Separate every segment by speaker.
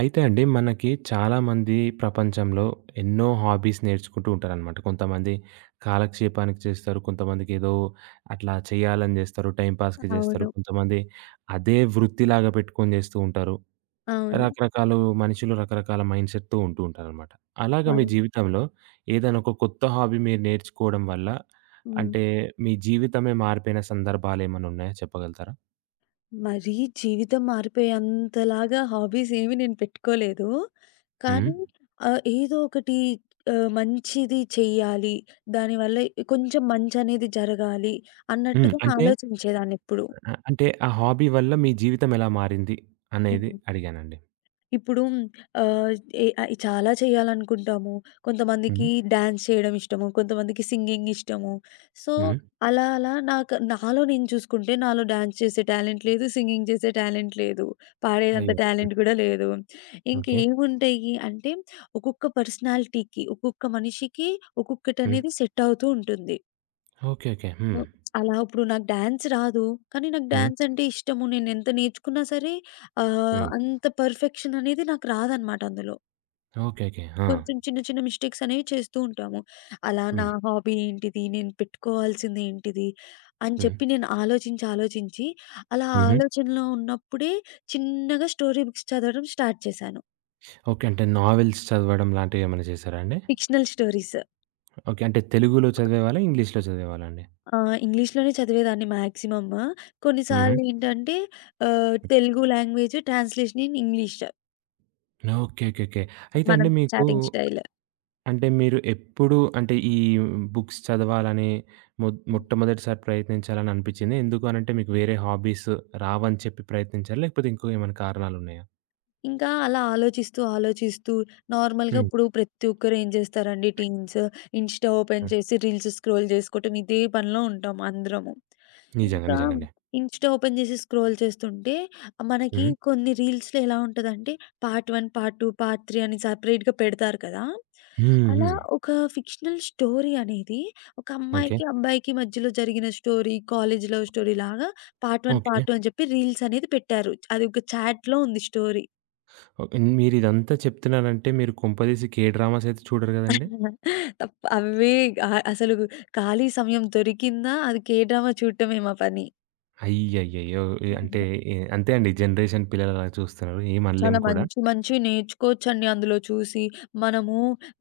Speaker 1: అయితే అండి మనకి చాలామంది ప్రపంచంలో ఎన్నో హాబీస్ నేర్చుకుంటూ ఉంటారనమాట. కొంతమంది కాలక్షేపానికి చేస్తారు. కొంతమందికి ఏదో అట్లా చేయాలని చేస్తారు. టైమ్ పాస్‌కి చేస్తారు.
Speaker 2: అవును.
Speaker 1: కొంతమంది అదే వృత్తిలాగా పెట్టుకొని చేస్తూ ఉంటారు.
Speaker 2: అవును.
Speaker 1: రకరకాలు మనుషులు రకరకాల మైండ్‌సెట్‌తో ఉంటూ ఉంటారనమాట. అలాగా మీ
Speaker 2: అవును.
Speaker 1: జీవితంలో ఏదైనా ఒక కొత్త హాబీ మీరు నేర్చుకోవడం వల్ల
Speaker 2: హ్మ్.
Speaker 1: అంటే మీ జీవితమే మారిపోయిన సందర్భాలేమన్నా ఉన్నాయా చెప్పగలుగుతారా?
Speaker 2: మరీ జీవితం మారిపోయేంతలాగా హాబీస్ ఏవి నేను పెట్టుకోలేదు.
Speaker 1: హ్మ్.
Speaker 2: కానీ ఏదో ఒకటి మంచిది చెయ్యాలి. దానివల్ల కొంచెం మంచనేది జరగాలి
Speaker 1: హ్మ్.
Speaker 2: అన్నట్టుగా
Speaker 1: అంటే
Speaker 2: ఆలోచించేదాన్నెప్పుడు.
Speaker 1: అంటే ఆ హాబీ వల్ల మీ జీవితం ఎలా మారింది అనేది
Speaker 2: హ్మ్.
Speaker 1: అడిగానండి.
Speaker 2: ఇప్పుడు ఆహ్, చాలా చేయాలనుకుంటాము.
Speaker 1: హ్మ్.
Speaker 2: కొంతమందికి డాన్స్ చేయడం ఇష్టము. కొంతమందికి సింగింగ్ ఇష్టము. సో,
Speaker 1: హ్మ్.
Speaker 2: అలా అలా నాకు నాలో నేను చూసుకుంటే నాలో డాన్స్ చేసే టాలెంట్ లేదు. సింగింగ్ చేసే టాలెంట్ లేదు. పాడేదంత
Speaker 1: అయ్యో! హ్మ్.
Speaker 2: టాలెంట్ కూడా లేదు.
Speaker 1: ఓకే.
Speaker 2: ఇంకేముంటాయి అంటే ఒక్కొక్క పర్సనాలిటీకి, ఒక్కొక్క మనిషికి
Speaker 1: హ్మ్.
Speaker 2: ఒక్కొక్కటనేది సెట్ అవుతూ ఉంటుంది.
Speaker 1: ఓకే. ఓకే. హ్మ్.
Speaker 2: సో, అలా ఇప్పుడు నాకు డాన్స్ రాదు. కానీ నాకు
Speaker 1: హ్మ్.
Speaker 2: డాన్స్ అంటే ఇష్టము. నేనెంత నేర్చుకున్నా సరే
Speaker 1: హ్మ్.
Speaker 2: అంత పర్ఫెక్షన్ అనేది నాకు రాదనమాట అందులో.
Speaker 1: ఓకే. ఓకే. ఆ!
Speaker 2: కొంచెం చిన్న చిన్న మిస్టేక్స్ అనేవి చేస్తూ ఉంటాము. అలా నా
Speaker 1: హ్మ్.
Speaker 2: హాబీ ఏంటిది? నేను పెట్టుకోవాల్సింది ఏంటిది? అని
Speaker 1: హ్మ్.
Speaker 2: చెప్పి నేను ఆలోచించి, ఆలోచించి అలా
Speaker 1: హుహు.
Speaker 2: ఆలోచనలో ఉన్నప్పుడే చిన్నగా స్టోరీ బుక్స్ చదవడం స్టార్ట్ చేశాను.
Speaker 1: ఓకే. అంటే నావెల్స్ చదవడం లాంటివేమైనా చేశారా అండి?
Speaker 2: Fictional stories.
Speaker 1: ఓకే. అంటే తెలుగులో చదివేవాళ్ళా? ఇంగ్లీష్‌లో చదివేవాళ్ళా అండి?
Speaker 2: ఇంగ్లీష్‌లోనే చదివేదాన్ని మాక్సిమమ్.
Speaker 1: హుహు.
Speaker 2: కొన్నిసార్లు ఏంటంటే Telugu language translation in English.
Speaker 1: Okay. Okay. Okay. అయితే
Speaker 2: మనం
Speaker 1: అండి మీకు
Speaker 2: చాటింగ్ స్టైల్.
Speaker 1: అంటే మీరు ఎప్పుడు అంటే ఈ బుక్స్ చదవాలని మొ
Speaker 2: హ్మ్.
Speaker 1: మొట్టమొదటిసారి ప్రయత్నించాలని అనిపించింది. ఎందుకు అనంటే మీకు వేరే హాబీస్ రావని చెప్పి ప్రయత్నించారా? లేకపోతే ఇంకో ఏమైనా కారణాలున్నాయా?
Speaker 2: ఇంకా అలా ఆలోచిస్తూ, ఆలోచిస్తూ నార్మల్‌గా
Speaker 1: హ్మ్.
Speaker 2: ఇప్పుడు ప్రతి ఒక్కరు ఏం చేస్తారండి టీన్స్ ఇన్‌స్టా ఓపెన్
Speaker 1: హ్మ్.
Speaker 2: చేసి రీల్స్ స్క్రోల్ చేసుకోవటం ఇదే పనిలో ఉంటాం అందరము.
Speaker 1: నిజంగా.
Speaker 2: ఇంకా
Speaker 1: నిజంగండి.
Speaker 2: ఇన్‌స్టా ఓపెన్ చేసి స్క్రోల్ చేస్తుంటే మనకి
Speaker 1: హ్మ్.
Speaker 2: కొన్ని రీల్స్‌లో ఎలా ఉంటదంటే పార్ట్ 1, పార్ట్ 2, పార్ట్ 3 అని సెపరేట్‌గా పెడతారు కదా!
Speaker 1: హ్మ్.
Speaker 2: అలా
Speaker 1: హ్మ్.
Speaker 2: ఒక ఫిక్షనల్ స్టోరీ అనేది ఒక
Speaker 1: ఓకే.
Speaker 2: అమ్మాయికి, అబ్బాయికి మధ్యలో జరిగిన స్టోరీ, కాలేజ్ లవ్ స్టోరీలాగా పార్ట్ 1,
Speaker 1: ఓకే.
Speaker 2: పార్ట్ 2 అని చెప్పి రీల్స్ అనేది పెట్టారు. అది ఒక చాట్‌లో ఉంది స్టోరీ.
Speaker 1: ఓకే. మీరిదంతా చెప్తున్నారంటే మీరు కొంపదీసి కే డ్రామాస్ అయితే చూడరు గదండీ?
Speaker 2: అవే అసలు ఖాళీ సమయం దొరికిందా అది కే డ్రామా చూడటమే మా పని.
Speaker 1: అయ్యయ్యయ్యో! అంటే అంతే అండి ఈ జనరేషన్ పిల్లలు అలా చూస్తున్నారు. ఏం
Speaker 2: చాలా
Speaker 1: అనలేము కూడా.
Speaker 2: మంచి మంచివి నేర్చుకోవచ్చండి అందులో చూసి. మనము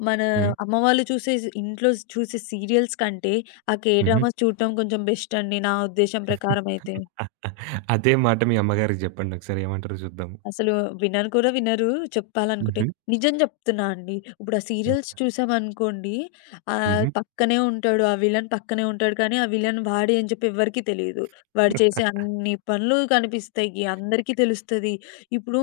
Speaker 2: మన
Speaker 1: హ్మ్.
Speaker 2: అమ్మ వాళ్ళు చూసే ఇంట్లో చూసే సీరియల్స్ కంటే, ఆ కే
Speaker 1: హుహు.
Speaker 2: డ్రామాస్ చూడటం కొంచెం బెస్ట్ అండి నా ఉద్దేశం ప్రకారం అయితే.
Speaker 1: అదే మాట మీ అమ్మగారికి జెప్పండి ఒకసారి ఏమంటారో చూద్దాము.
Speaker 2: అసలు వినను కూడా వినరు. చెప్పాలనుకుంటే.
Speaker 1: హుహు.
Speaker 2: నిజం చెప్తున్నా అండి. ఇప్పుడు ఆ సీరియల్స్ చూసామనుకోండి.
Speaker 1: హుహు.
Speaker 2: పక్కనే ఉంటాడు. ఆ విలన్ పక్కనే ఉంటాడు. కానీ ఆ విలన్ వాడే అని చెప్పి ఎవ్వరికీ తెలీదు. వాడు చేసే అన్ని పనులు కనిపిస్తాయి. అందరికీ తెలుస్తది. ఇప్పుడు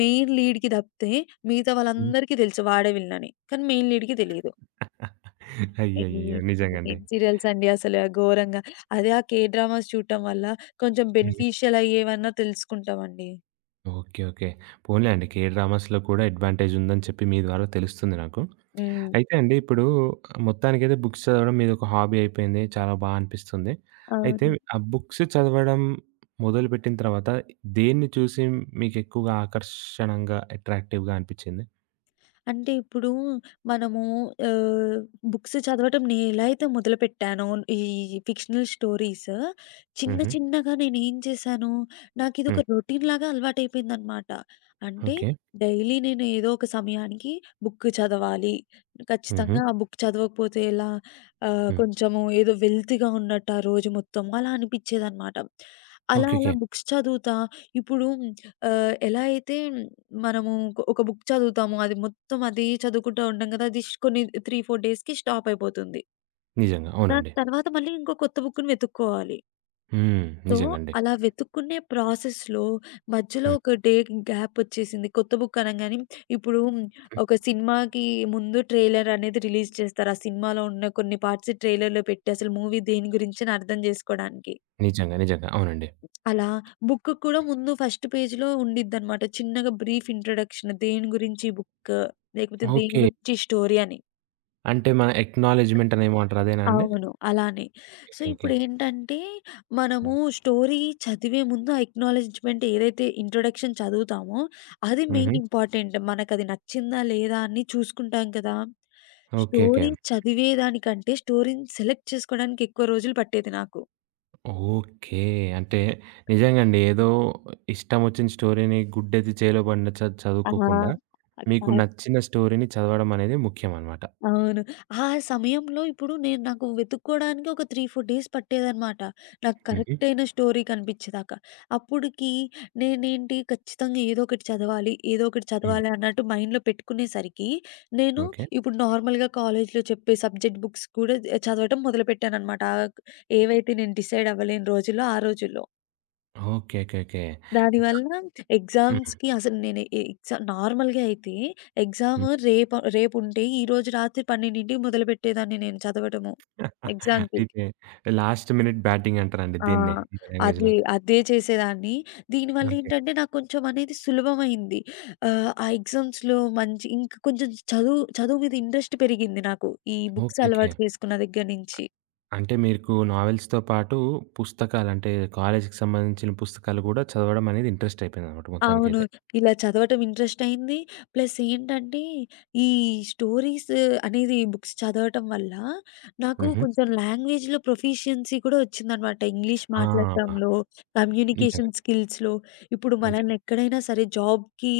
Speaker 2: మెయిన్ లీడ్‌కి తప్పితే మిగతా
Speaker 1: హ్మ్.
Speaker 2: వాళ్ళందరికీ తెలుసు వాడే విలన్ అని. కానీ మెయిన్ లీడ్‌కి తెలీదు. ఏం
Speaker 1: అయ్యయ్యయ్యో! నిజంగండి.
Speaker 2: ఏం సీరియల్స్ అండి అసలు ఆ ఘోరంగా. అదే ఆ కే డ్రామాస్ చూడటం వల్ల కొంచెం
Speaker 1: హ్మ్.
Speaker 2: బెనిఫిషియల్ అయ్యేవన్నా తెలుసుకుంటామండి.
Speaker 1: ఓకే. ఓకే. పోనీలే అండి. కే డ్రామాస్‌లో కూడా అడ్వాంటేజ్ ఉందని చెప్పి మీ ద్వారా తెలుస్తుంది నాకు.
Speaker 2: హ్మ్.
Speaker 1: అయితే అండి ఇప్పుడు మొత్తానికైతే బుక్స్ చదవడం మీదొక హాబీ అయిపోయింది. చాలా బా అనిపిస్తుంది. అయితే
Speaker 2: అవును.
Speaker 1: ఆ బుక్స్ చదవడం మొదలుపెట్టిన తర్వాత దేన్ని చూసి మీకెక్కువగా ఆకర్షణంగా, అట్రాక్టివ్‌గా అనిపిచ్చింది?
Speaker 2: అంటే ఇప్పుడు మనము ఆహ్, బుక్స్ చదవటం నేనెలా అయితే మొదలుపెట్టానో ఈ ఫిక్షనల్ స్టోరీస్ చిన్న
Speaker 1: హుహు.
Speaker 2: చిన్నగా నేనేం చేశాను, నాకిదొక
Speaker 1: హ్మ్.
Speaker 2: రొటీన్‌లాగా అలవాటైపోయిందనమాట. అంటే
Speaker 1: ఓకే.
Speaker 2: డైలీ నేను ఏదో ఒక సమయానికి బుక్ చదవాలి.
Speaker 1: హుహు.
Speaker 2: ఖచ్చితంగా ఆ బుక్ చదవకపోతే ఎలా
Speaker 1: హ్మ్.
Speaker 2: కొంచెము ఏదో వెల్తీగా ఉన్నట్టు ఆ రోజు మొత్తం అలా అనిపిచ్చేదనమాట. అలా అలా
Speaker 1: ఓకేకే.
Speaker 2: బుక్స్ చదువుతా ఇప్పుడు ఎలా అయితే మనము ఒక ఒక బుక్ చదువుతాము. అది మొత్తం అది చదువుకుంటా ఉంటాం కదా! అది కొన్ని 3, 4 డేస్‌కి స్టాప్ అయిపోతుంది.
Speaker 1: నిజంగా.
Speaker 2: దాని
Speaker 1: అవునండి.
Speaker 2: తర్వాత మళ్ళీ ఇంకో కొత్త బుక్కుని వెతుక్కోవాలి.
Speaker 1: హ్మ్.
Speaker 2: సో,
Speaker 1: నిజంగండి.
Speaker 2: అలా వెతుక్కునే ప్రాసెస్‌లో మధ్యలో
Speaker 1: హ్మ్.
Speaker 2: ఒక డే గ్యాప్ వచ్చేసింది. కొత్త బుక్ అనంగానే ఇప్పుడు ఒక సినిమాకి ముందు ట్రైలర్ అనేది రిలీజ్ చేస్తారు. ఆ సినిమాలో ఉన్న కొన్ని పార్ట్స్ ట్రైలర్‌లో పెట్టి అసలు మూవీ దేని గురించని అర్థం జేసుకోడానికి.
Speaker 1: నిజంగా. నిజంగా. అవునండి.
Speaker 2: అలా బుక్ కూడా ముందు ఫస్ట్ పేజ్‌లో ఉండిద్దనమాట. చిన్నగా బ్రీఫ్ ఇంట్రడక్షన్ దేని గురించి బుక్, లేకపోతే దేని
Speaker 1: ఓకే.
Speaker 2: గురించి స్టోరీ అని.
Speaker 1: అంటే మన ఎక్నాలెడ్జ్‌మెంట్ అనేమో అంటారు. అదేనా అండి?
Speaker 2: అవును. అలానే.
Speaker 1: ఓకే. ఓకే.
Speaker 2: ఇప్పుడేంటంటే మనము
Speaker 1: హ్మ్.
Speaker 2: స్టోరీ చదివే ముందు ఆ ఎక్నాలెడ్జ్‌మెంట్ ఏదైతే ఇంట్రడక్షన్ చదువుతామో, అది
Speaker 1: హుహు.
Speaker 2: Main important. మనకది నచ్చిందా లేదా అని చూసుకుంటాం కదా!
Speaker 1: ఓకే. ఓకే.
Speaker 2: స్టోరీ చదివేదానికంటే స్టోరీని సెలెక్ట్ చేసుకోవడానికి ఎక్కువ రోజులు పట్టేది నాకు.
Speaker 1: ఓకే. అంటే నిజంగండి. ఏదో ఇష్టమొచ్చిన స్టోరీని గుడ్డెత్తి చేలో పడిన చదువుకోకుండా, మీకు
Speaker 2: ఆ!
Speaker 1: నచ్చిన స్టోరీని చదవడం అనేది ముఖ్యమనమాట.
Speaker 2: అవును. ఆ సమయంలో ఇప్పుడు నేను నాకు వెతుక్కోడానికి ఒక 3, 4 డేస్ పట్టేదనమాట. నాకు
Speaker 1: హుహు.
Speaker 2: కరెక్ట్ అయిన స్టోరీ కనిపిచ్చేదాకా. అప్పుడికి నేనేంటి ఖచ్చితంగా ఏదో ఒకటి చదవాలి, ఏదో ఒకటి
Speaker 1: హ్మ్.
Speaker 2: చదవాలి అన్నట్టు మైండ్‌లో పెట్టుకునేసరికి, నేను
Speaker 1: ఓకే.
Speaker 2: ఇప్పుడు నార్మల్‌గా కాలేజ్‌లో చెప్పే సబ్జెక్ట్ బుక్స్ కూడా చదవటం మొదలుపెట్టాననమాట. ఏవైతే నేను డిసైడ్ అవ్వలేని రోజుల్లో ఆ రోజుల్లో.
Speaker 1: ఓకే. ఓకే. ఓకే. ద
Speaker 2: దానివల్ల
Speaker 1: హ్మ్.
Speaker 2: ఎగ్జామ్స్‌కి అసలు నేను ఎ ఎగ్జా నార్మల్‌గా అయితే ఎగ్జామ్
Speaker 1: హ్మ్.
Speaker 2: రేపుంటే ఈరోజు రాత్రి 12కి మొదలుపెట్టేదాన్ని నేను చదవటము ఎగ్జామ్‌కి.
Speaker 1: అయితే లాస్ట్ మినిట్ బ్యాటింగ్ అంటారండి
Speaker 2: ఆ!
Speaker 1: దీన్నే మన లాంగ్వేజ్‌లో.
Speaker 2: అదే చేసేదాన్ని. దీనివల్ల
Speaker 1: ఓకే.
Speaker 2: ఏంటంటే నాకు కొంచెం అనేది సులభమైంది. ఆ ఎగ్జామ్స్‌లో మంచి ఇంకా కొంచెం చదువు చదువు మీద ఇంట్రెస్ట్ పెరిగింది నాకు. ఈ బుక్స్
Speaker 1: ఓకే. ఓకే.
Speaker 2: అలవాటు చేసుకున్న దగ్గర నుంచి.
Speaker 1: అంటే మీకు నావెల్స్‌తో పాటు పుస్తకాలు అంటే కాలేజీకి సంబంధించిన పుస్తకాలు గూడా చదవడం అనేది ఇంట్రెస్ట్ అయిపోయిందనమాట
Speaker 2: అవును.
Speaker 1: మొత్తానికైతే.
Speaker 2: ఇలా చదవటం ఇంట్రెస్ట్ అయింది. ప్లస్ ఏంటంటే, ఈ స్టోరీస్ అనేది బుక్స్ చదవటం వల్ల నాకు
Speaker 1: హుహు.
Speaker 2: కొంచెం లాంగ్వేజ్‌లో ప్రొఫిషియన్సీ కూడా వచ్చిందనమాట. ఇంగ్లీష్
Speaker 1: ఆ!
Speaker 2: మాట్లాడటంలో,
Speaker 1: నిజంగా.
Speaker 2: కమ్యూనికేషన్ స్కిల్స్‌లో. ఇప్పుడు
Speaker 1: అంటే
Speaker 2: మనల్ని ఎక్కడైనా సరే జాబ్‌కి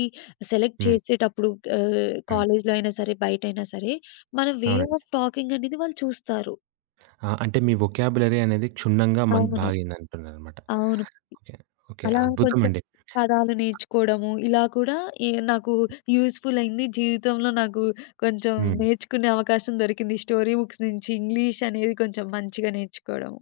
Speaker 2: సెలెక్ట్
Speaker 1: హ్మ్.
Speaker 2: చేసేటప్పుడు
Speaker 1: హ్మ్.
Speaker 2: కాలేజ్‌లో అయినా సరే, బయటైనా సరే, మన వే
Speaker 1: అవునండి.
Speaker 2: ఆఫ్ టాకింగ్ అనేది వాళ్ళు చూస్తారు.
Speaker 1: ఆ! అంటే మీ వొకాబులరీ అనేది క్షుణ్ణంగా మన్
Speaker 2: అవును.
Speaker 1: బాగయిందంటున్నారనమాట.
Speaker 2: అవును.
Speaker 1: ఓకే. ఓకే.
Speaker 2: అలా కొంచెం
Speaker 1: అద్భుతమండి.
Speaker 2: పదాలు నేర్చుకోవడము, ఇలా కూడా నాకు యూజ్‌ఫుల్ అయింది. జీవితంలో నాకు కొంచెం
Speaker 1: హ్మ్.
Speaker 2: నేర్చుకునే అవకాశం దొరికింది. ఈ స్టోరీ బుక్స్ నుంచి ఇంగ్లీష్ అనేది కొంచెం మంచిగా నేర్చుకోవడం.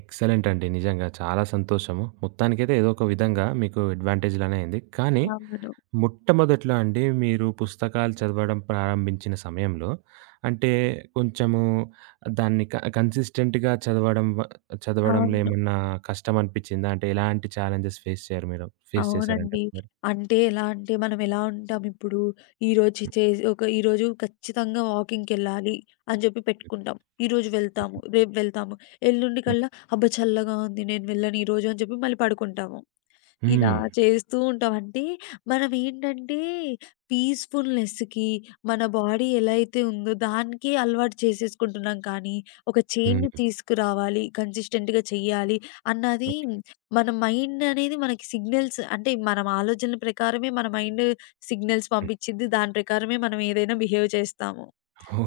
Speaker 1: ఎక్సలెంట్ అండి. నిజంగా చాలా సంతోషము. మొత్తానికైతే ఏదో ఒక విధంగా మీకు అడ్వాంటేజ్ లానే అయింది. కానీ
Speaker 2: అవును.
Speaker 1: మొట్టమొదట్లో అండి మీరు పుస్తకాలు చదవడం ప్రారంభించిన సమయంలో అంటే కొంచెము దాన్ని కన్సిస్టెంట్‌గా చదవడం చదవడంలో
Speaker 2: అవును.
Speaker 1: ఏమన్నా కష్టం అనిపిచ్చిందా? అంటే ఎలాంటి ఛాలెంజెస్ ఫేస్ చేయారు మీరు? ఫేస్ చేసారండి
Speaker 2: అవునండి.
Speaker 1: అప్పుడు మీరు?
Speaker 2: అంటే ఎలా అంటే మనం ఎలా ఉంటాం ఇప్పుడు, ఈరోజు చేసి ఒక ఈరోజు ఖచ్చితంగా వాకింగ్‌కెళ్ళాలి అని చెప్పి పెట్టుకుంటాం. ఈరోజు వెళ్తాము, రేపు వెళ్తాము, ఎల్లుండికల్లా అబ్బా! చల్లగా ఉంది నేను వెళ్ళను ఈరోజు అని చెప్పి మళ్ళీ పడుకుంటాము. ఇలా
Speaker 1: హ్మ్.
Speaker 2: చేస్తూ ఉంటాం. అంటే మనమేంటంటే పీస్‌ఫుల్‌నెస్‌కి మన బాడీ ఎలా అయితే ఉందో దానికి అలవాటు చేసేసుకుంటున్నాం కానీ, ఒక చేంజ్
Speaker 1: హ్మ్.
Speaker 2: తీసుకురావాలి, కన్సిస్టెంట్‌గా చెయ్యాలి అన్నది
Speaker 1: ఓకే.
Speaker 2: మన మైండ్ అనేది మనకి సిగ్నల్స్ అంటే మనం ఆలోచనల ప్రకారమే మన మైండ్ సిగ్నల్స్
Speaker 1: హ్మ్.
Speaker 2: పంపించిద్ది. దాని ప్రకారమే మనం ఏదైనా బిహేవ్ చేస్తాము.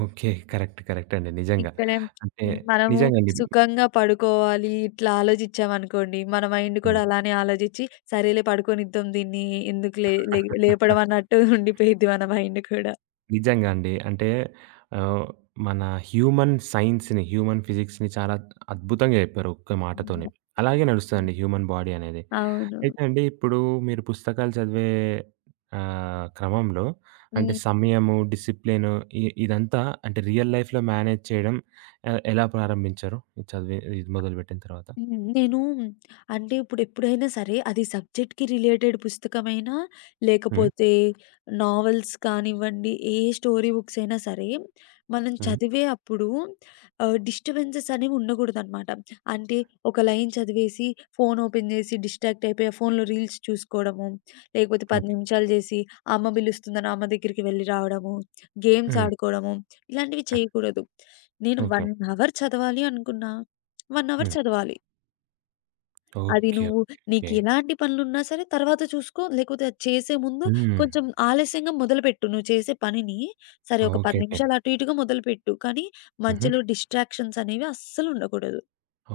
Speaker 1: ఓకే. కరెక్ట్. కరెక్ట్ అండి. నిజంగా.
Speaker 2: ఇక్కడే
Speaker 1: అంటే
Speaker 2: మనము
Speaker 1: నిజంగండి.
Speaker 2: సుఖంగా పడుకోవాలి ఇట్లా ఆలోచించామనుకోండి, మన మైండ్
Speaker 1: హ్మ్.
Speaker 2: కూడా అలానే ఆలోచించి సరేలే పడుకోనిద్దాం దీన్ని ఎందుకు లే లే లేపడం అన్నట్టు ఉండిపోయిద్ది మన మైండ్ కూడా.
Speaker 1: నిజంగా అండి. అంటే ఆహ్, మన హ్యూమన్ సైన్స్‌ని, హ్యూమన్ ఫిజిక్స్‌ని చాలా అద్భుతంగా చెప్పారు ఒక్క మాటతోనే.
Speaker 2: హ్మ్.
Speaker 1: అలాగే
Speaker 2: హ్మ్.
Speaker 1: నడుస్తదండి హ్యూమన్ బాడీ అనేది.
Speaker 2: అవును.
Speaker 1: అయితే అండి ఇప్పుడు మీరు పుస్తకాలు చదివే క్రమంలో అంటే
Speaker 2: హ్మ్.
Speaker 1: సమయము, డిసిప్లిన్ ఇదంతా అంటే రియల్ లైఫ్‌లో మేనేజ్ చేయడం ఎలా ప్రారంభించారు? ఇది చదివి ఇది మొదలుపెట్టిన తర్వాత?
Speaker 2: హ్మ్. నేను అంటే ఇప్పుడు ఎప్పుడైనా సరే అది సబ్జెక్ట్‌కి రిలేటెడ్ పుస్తకమైనా,
Speaker 1: హ్మ్.
Speaker 2: లేకపోతే నావెల్స్ కానివ్వండి, ఏ స్టోరీ బుక్స్ అయినా సరే, మనం
Speaker 1: హ్మ్.
Speaker 2: చదివే అప్పుడు డిస్టర్బెన్సెస్ అనేవి ఉండకూడదనమాట. అంటే ఒక లైన్ చదివేసి ఫోన్ ఓపెన్ చేసి డిస్ట్రాక్ట్ అయిపోయి ఆ ఫోన్‌లో రీల్స్ చూసుకోవడము, లేకపోతే 10
Speaker 1: ఓకే.
Speaker 2: నిమిషాలు చేసి అమ్మ పిలుస్తుందని అమ్మ దగ్గరికి వెళ్లి రావడము, గేమ్స్
Speaker 1: హ్మ్.
Speaker 2: ఆడుకోవడము, ఇలాంటివి
Speaker 1: హ్మ్.
Speaker 2: చేయకూడదు. నేను 1
Speaker 1: ఓకే.
Speaker 2: అవర్ చదవాలి అనుకున్నా, 1 అవర్
Speaker 1: హ్మ్.
Speaker 2: చదవాలి.
Speaker 1: ఓకే.
Speaker 2: అది
Speaker 1: ఓకే.
Speaker 2: నువ్వు
Speaker 1: ఓకే.
Speaker 2: నీకెలాంటి పనులున్నా సరే తర్వాత చూసుకో, లేకపోతే అది చేసే ముందు
Speaker 1: హ్మ్.
Speaker 2: కొంచెం ఆలస్యంగా మొదలుపెట్టు నువ్వు చేసే పనిని. సరే ఒక 10
Speaker 1: ఓకేకే.
Speaker 2: నిమిషాలు అటు ఇటుగా మొదలుపెట్టు. కానీ
Speaker 1: హుహు.
Speaker 2: మధ్యలో డిస్ట్రాక్షన్స్ అనేవి అస్సలుండకూడదు.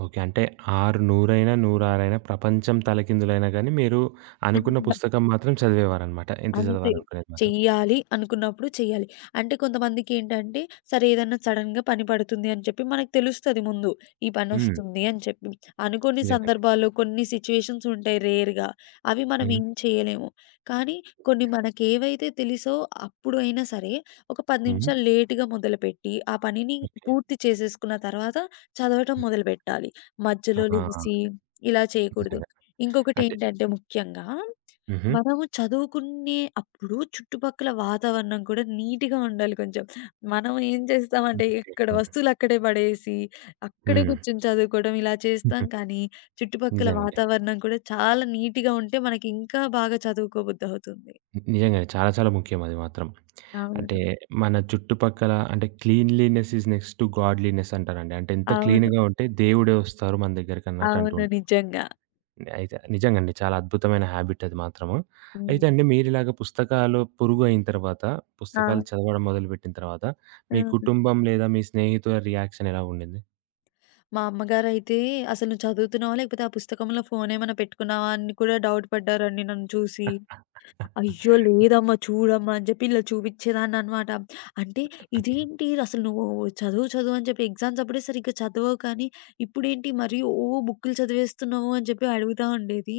Speaker 1: ఓకే. అంటే 6 నూరైనా, 106 ప్రపంచం తలకిందులైనా గానీ, మీరు అనుకున్న పుస్తకం మాత్రం చదివేవారనమాట. ఎంత
Speaker 2: అంతే.
Speaker 1: చదవాలనుకునేది మాత్రం.
Speaker 2: చెయ్యాలి అనుకున్నప్పుడు చెయ్యాలి. అంటే కొంతమందికేంటంటే, సరే ఏదన్నా సడెన్‌గా పని పడుతుంది అని చెప్పి మనకు తెలుస్తది ముందు. ఈ
Speaker 1: హ్మ్.
Speaker 2: పనొస్తుంది అని చెప్పి. అనుకోని
Speaker 1: నిజంగానే.
Speaker 2: సందర్భాల్లో కొన్ని సిచ్యుయేషన్స్ ఉంటాయి రేర్‌గా. అవి మనం
Speaker 1: హ్మ్.
Speaker 2: ఏం చేయలేము. కానీ కొన్ని మనకేవైతే తెలుసో అప్పుడు అయినా సరే, ఒక 10
Speaker 1: హ్మ్.
Speaker 2: నిమిషాలు లేట్‌గా మొదలుపెట్టి, ఆ పనిని
Speaker 1: ఓకే.
Speaker 2: పూర్తి చేసేసుకున్న తర్వాత చదవటం
Speaker 1: హ్మ్.
Speaker 2: మొదలుపెట్టాలి.
Speaker 1: ఆ!
Speaker 2: మధ్యలో లెగిసి ఇలా చేయకూడదు.
Speaker 1: నిజంగా. అంటే
Speaker 2: ఇంకొకటేంటంటే ముఖ్యంగా
Speaker 1: హుహు.
Speaker 2: మనము చదువుకునే అప్పుడు చుట్టుపక్కల వాతావరణం కూడా నీట్‌గా ఉండాలి కొంచెం. మనం ఏం చేస్తామంటే ఇక్కడ వస్తువులు అక్కడే పడేసి, అక్కడే
Speaker 1: హ్మ్.
Speaker 2: కూర్చొని చదువుకోవడం ఇలా చేస్తాం
Speaker 1: హుహు.
Speaker 2: కానీ, చుట్టుపక్కల
Speaker 1: నిజంగండి.
Speaker 2: వాతావరణం కూడా చాలా నీట్‌గా ఉంటే మనకి ఇంకా బాగా చదువుకోబుద్ధి అవుతుంది.
Speaker 1: నిజంగానే. చాలా చాలా ముఖ్యం అది మాత్రం. అంటే
Speaker 2: అవును.
Speaker 1: మన చుట్టుపక్కల అంటే cleanliness is next to godliness అంటారండి. అంటే ఎంత
Speaker 2: అవును.
Speaker 1: క్లీన్‌గా ఉంటే దేవుడే వస్తారు మన దగ్గరికన్నట్టు అంటూ
Speaker 2: అవును.
Speaker 1: ఉంటారు.
Speaker 2: నిజంగా.
Speaker 1: అయితే నిజంగండి. చాలా అద్భుతమైన హాబిట్ అది మాత్రము. అయితే
Speaker 2: హ్మ్.
Speaker 1: అండి మీరిలాగ పుస్తకాలు పొరుగు అయిన తర్వాత,
Speaker 2: ఆ!
Speaker 1: పుస్తకాలు చదవడం మొదలుపెట్టిన తర్వాత, మీ
Speaker 2: హ్మ్.
Speaker 1: కుటుంబం లేదా మీ స్నేహితుల రియాక్షన్ ఎలా ఉండింది?
Speaker 2: మా అమ్మగారైతే "అసలు నువ్వు చదువుతున్నావా? లేకపోతే ఆ పుస్తకంలో ఫోన్ ఏమైనా పెట్టుకున్నావా?" అని కూడా డౌట్ పడ్డారండి నన్ను చూసి. అయ్యో! లేదమ్మా చూడమ్మా అని చెప్పి ఇలా చూపిచ్చేదాన్ననమాట. అంటే
Speaker 1: ఓకే.
Speaker 2: ఇదేంటి అసలు నువ్వు చదువు చదువు అని చెప్పి ఎగ్జామ్స్ అప్పుడే సరిగ్గా చదవవు కానీ, ఇప్పుడేంటి మరి బుక్కులు చదివేస్తున్నావు అని చెప్పి అడుగుతా ఉండేది.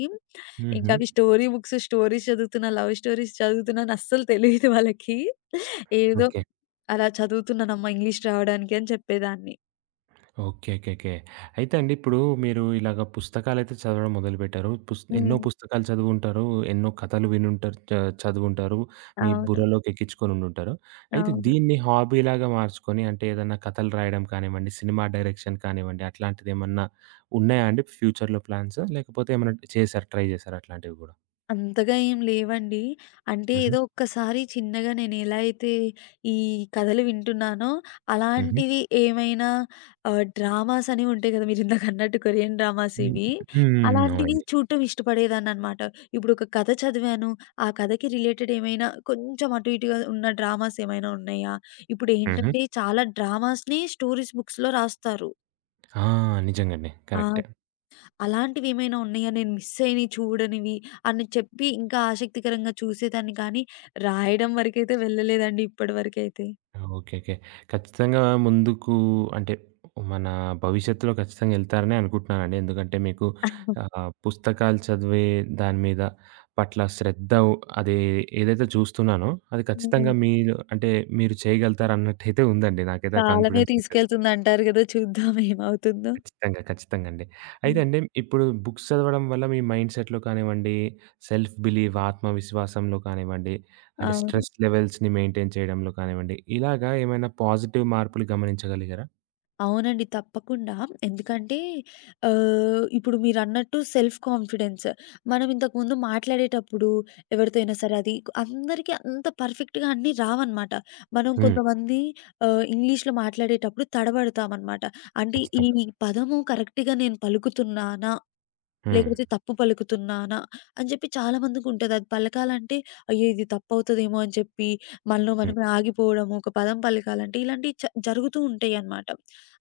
Speaker 1: హుహు.
Speaker 2: ఇంకా అవి స్టోరీ బుక్స్, స్టోరీస్ చదువుతున్నా, లవ్ స్టోరీస్ చదువుతున్నా అని అస్సలు తెలీదు వాళ్ళకి. ఏదో
Speaker 1: ఓకే.
Speaker 2: అలా చదువుతున్నానమ్మా ఇంగ్లీష్ రావడానికి అని చెప్పేదాన్ని.
Speaker 1: ఓకే. ఓకే. ఓకే. అయితే అండి ఇప్పుడు మీరు ఇలాగ పుస్తకాలైతే చదవడం మొదలుపెట్టారు. ఎన్నో
Speaker 2: హ్మ్.
Speaker 1: పుస్తకాలు చదివుంటారు. ఎన్నో కథలు వినుంటారు. చదివుంటారు. మీ
Speaker 2: అవును.
Speaker 1: బుర్రలోకి ఎక్కించుకొని ఉండుంటారు. అయితే
Speaker 2: అవును.
Speaker 1: దీన్ని హాబీలాగా మార్చుకొని అంటే ఏదన్నా కథలు రాయడం కానివ్వండి, సినిమా డైరెక్షన్ కానివ్వండి అట్లాంటిదేమన్నా ఉన్నాయా అండి ఫ్యూచర్‌లో ప్లాన్స్? లేకపోతే ఏమన్నా చేసారా? ట్రై చేసారా అట్లాంటివి గూడా?
Speaker 2: అంతగా ఏం లేవండి. అంటే
Speaker 1: హుహు.
Speaker 2: ఏదో ఒక్కసారి చిన్నగా నేనెలా అయితే ఈ కథలు వింటున్నానో,
Speaker 1: హుహు.
Speaker 2: అలాంటివి ఏమైనా డ్రామాస్ అనేవి ఉంటాయి కదా! మీరిందాకన్నట్టు కొరియన్ డ్రామాస్
Speaker 1: హ్మ్.
Speaker 2: ఇవి.
Speaker 1: హ్మ్.
Speaker 2: అలాంటివి
Speaker 1: అవునండి.
Speaker 2: చూడటం ఇష్టపడేదాన్ననమాట. ఇప్పుడొక కథ చదివాను, ఆ కథకి రిలేటెడ్ ఏమైనా కొంచెం అటు ఇటుగా ఉన్న డ్రామాస్ ఏమైనా ఉన్నాయా?
Speaker 1: హుహు.
Speaker 2: ఇప్పుడేంటంటే చాలా డ్రామాస్‌ని స్టోరీస్ బుక్స్‌లో రాస్తారు.
Speaker 1: ఆ! నిజంగండి.
Speaker 2: ఆ!
Speaker 1: కరెక్టే.
Speaker 2: అలాంటివేమైనా ఉన్నాయా? నేను మిస్ అయినయి చూడనివి అని చెప్పి ఇంకా ఆసక్తికరంగా చూసేదాన్ని కానీ, రాయడం వరకైతే వెళ్ళలేదండి ఇప్పటి వరకైతే.
Speaker 1: ఓకే. ఓకే. ఖచ్చితంగా ముందుకు అంటే మన భవిష్యత్తులో ఖచ్చితంగా ఎళ్తారనే అనుకుంటున్నానండి. ఎందుకంటే మీకు
Speaker 2: హ్మ్.
Speaker 1: పుస్తకాలు చదివే దాని మీద పట్ల శ్రద్ధ అది ఏదైతే చూస్తున్నానో అది ఖచ్చితంగా
Speaker 2: హ్మ్.
Speaker 1: మీరు అంటే మీరు చేయగలుగుతారన్నట్టయితే ఉందండి. నాకైతే ఆ
Speaker 2: కాలమే
Speaker 1: కాన్ఫిడెన్స్ ఉంది ఖచ్చితంగా.
Speaker 2: తీసుకెళ్తుందంటారు గదా! చూద్దాం ఏమవుతుందో.
Speaker 1: ఖచ్చితంగా. ఖచ్చితంగండి. అయితే
Speaker 2: హ్మ్.
Speaker 1: అండి ఇప్పుడు బుక్స్ చదవడం వల్ల మీ మైండ్ సెట్‌లో కానివ్వండి, సెల్ఫ్ బిలీవ్ ఆత్మవిశ్వాసంలో కానివ్వండి, అంటే
Speaker 2: అవును.
Speaker 1: స్ట్రెస్ లెవెల్స్‌ని మెయింటైన్ చేయడంలో కానివ్వండి, ఇలాగా ఏమైనా పాజిటివ్ మార్పులు గమనించగలిగారా?
Speaker 2: అవునండి. తప్పకుండా. ఎందుకంటే ఇప్పుడు మీరన్నట్టు సెల్ఫ్ కాన్ఫిడెన్స్. మనం ఇంతకుముందు మాట్లాడేటప్పుడు ఎవరితో అయినా సరే అది అందరికీ అంత పర్ఫెక్ట్‌గా అన్నీ రావన్నమాట. మనం
Speaker 1: హ్మ్.
Speaker 2: కొంతమంది ఇంగ్లీష్‌లో మాట్లాడేటప్పుడు తడబడతామన్నమాట. అంటే
Speaker 1: ఖచ్చితంగా.
Speaker 2: పదము కరెక్ట్‌గా నేను పలుకుతున్నానా?
Speaker 1: హ్మ్.
Speaker 2: లేకపోతే తప్పు పలుకుతున్నానా అని చెప్పి చాలా మందికుంటది. అది పలకాలంటే అయ్యో! ఇది తప్పవుతదేమో అని చెప్పి మనలో
Speaker 1: హ్మ్.
Speaker 2: మనమే ఆగిపోవడము, ఒక పదం పలకాలంటే ఇలాంటివి జరుగుతూ ఉంటాయన్నమాట.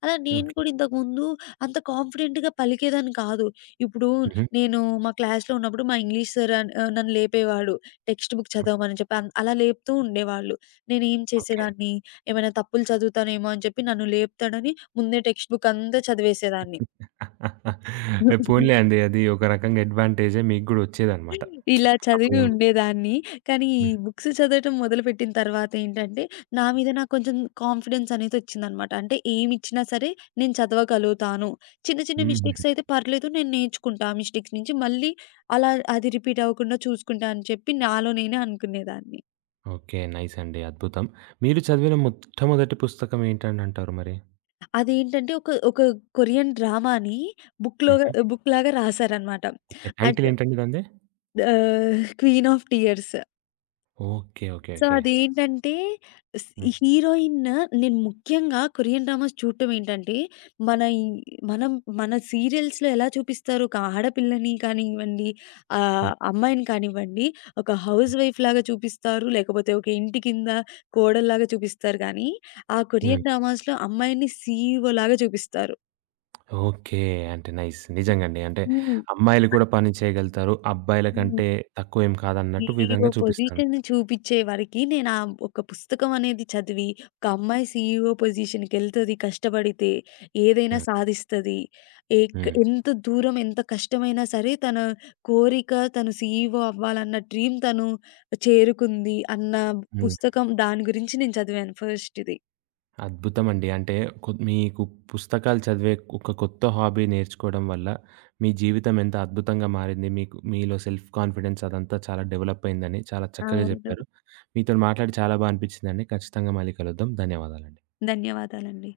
Speaker 2: అలా నేను
Speaker 1: ఓకే.
Speaker 2: కూడా ఇంతకుముందు అంత కాన్ఫిడెంట్‌గా పలికేదాన్ని కాదు. ఇప్పుడు
Speaker 1: హుహు.
Speaker 2: నేను మా క్లాస్‌లో ఉన్నప్పుడు మా ఇంగ్లీష్ సార్ నన్ను లేపేవాడు. టెక్స్ట్ బుక్ చదవమని చెప్పి అలా లేపుతూ ఉండేవాళ్ళు. నేనేం
Speaker 1: ఓకే.
Speaker 2: చేసేదాన్ని ఏమైనా తప్పులు చదువుతానేమో అని చెప్పి నన్ను లేపుతాడని ముందే టెక్స్ట్ బుక్ అంతా చదివేసేదాన్ని.
Speaker 1: పోనీలే అండి. అది ఒక రకంగా అడ్వాంటేజే మీకు గూడా వచ్చేదనమాట.
Speaker 2: ఇలా
Speaker 1: ఆ
Speaker 2: చదివి
Speaker 1: భయం వల్ల.
Speaker 2: ఉండేదాన్ని. కానీ, ఈ
Speaker 1: హ్మ్.
Speaker 2: బుక్స్ చదవటం మొదలుపెట్టిన తర్వాత ఏంటంటే, నా మీద నాకు కొంచెం కాన్ఫిడెన్స్ అనేదొచ్చిందనమాట. అంటే ఏమిచ్చినా సరే నేను చదవగలుగుతాను. చిన్న, చిన్న
Speaker 1: హుహుహు.
Speaker 2: మిస్టేక్స్ అయితే పర్లేదు నేను నేర్చుకుంటా ఆ మిస్టేక్స్ నుంచి. మళ్ళీ అలా అది రిపీట్ అవ్వకుండా చూసుకుంటా అని చెప్పి నాలో నేనే అనుకునేదాన్ని.
Speaker 1: ఓకే. నైస్ అండి. అద్భుతం. మీరు చదివిన మొట్టమొదటి పుస్తకం ఏంటని అంటారు మరి?
Speaker 2: అదేంటంటే ఒక కొరియన్ డ్రామాని
Speaker 1: హుహు.
Speaker 2: బుక్‌లాగా రాసారనమాట.
Speaker 1: ఓకే.
Speaker 2: అట్
Speaker 1: టైటిల్ ఏంటండి దానిది?
Speaker 2: 'Queen of tears.'
Speaker 1: Okay. Okay.
Speaker 2: So,
Speaker 1: okay.
Speaker 2: అదేంటంటే ఈ
Speaker 1: హ్మ్.
Speaker 2: హీరోయిన్ నేను ముఖ్యంగా కొరియన్ డ్రామాస్ చూడటం ఏంటంటే, మన ఈ మనం మన సీరియల్స్‌లో ఎలా చూపిస్తారు ఒక ఆడపిల్లని కానివ్వండి,
Speaker 1: హ్మ్.
Speaker 2: అమ్మాయిని కానివ్వండి, ఒక
Speaker 1: హ్మ్.
Speaker 2: హౌస్ వైఫ్ లాగా చూపిస్తారు. లేకపోతే ఒక ఇంటి కింద కోడల్లాగా చూపిస్తారు కానీ, ఆ
Speaker 1: హ్మ్.
Speaker 2: కొరియన్ డ్రామాస్‌లో అమ్మాయిని సీఈఓ లాగా చూపిస్తారు.
Speaker 1: ఓకే. అంటే నైస్. నిజంగా అండి. అంటే
Speaker 2: హ్మ్.
Speaker 1: అమ్మాయిలు కూడా పని చేయగలుగుతారు. అబ్బాయిల
Speaker 2: హ్మ్.
Speaker 1: కంటే తక్కువేం కాదన్నట్టు
Speaker 2: సీఈఓ
Speaker 1: విధంగా చూపిస్తారు.
Speaker 2: పొజిషన్ చూపిచ్చే వరకి నేను ఆ ఒక పుస్తకం అనేది చదివి, ఒక అమ్మాయి సీఈఓ పొజిషన్‌కెళ్తది, కష్టపడితే ఏదైనా
Speaker 1: హ్మ్.
Speaker 2: సాధిస్తది.
Speaker 1: హ్మ్.
Speaker 2: ఎంత దూరం ఎంత కష్టమైనా సరే తన కోరిక తను సీఈఓ అవ్వాలన్న డ్రీమ్ తను చేరుకుంది అన్న
Speaker 1: హ్మ్.
Speaker 2: పుస్తకం దాని గురించి నేను చదివాను ఫస్ట్‌ది.
Speaker 1: అద్భుతమండి. అంటే మీకు పుస్తకాలు చదివే ఒక కొత్త హాబీ నేర్చుకోవడం వల్ల మీ జీవితం ఎంత అద్భుతంగా మారింది. మీకు మీలో సెల్ఫ్ కాన్ఫిడెన్స్ అదంతా చాలా డెవలప్ అయిందని చాలా చక్కగా
Speaker 2: అవును.
Speaker 1: చెప్పారు. మీతోని మాట్లాడి చాలా బా అనిపించిందండి. ఖచ్చితంగా మళ్ళీ కలుద్దాం. ధన్యవాదాలండి.
Speaker 2: ధన్యవాదాలండి.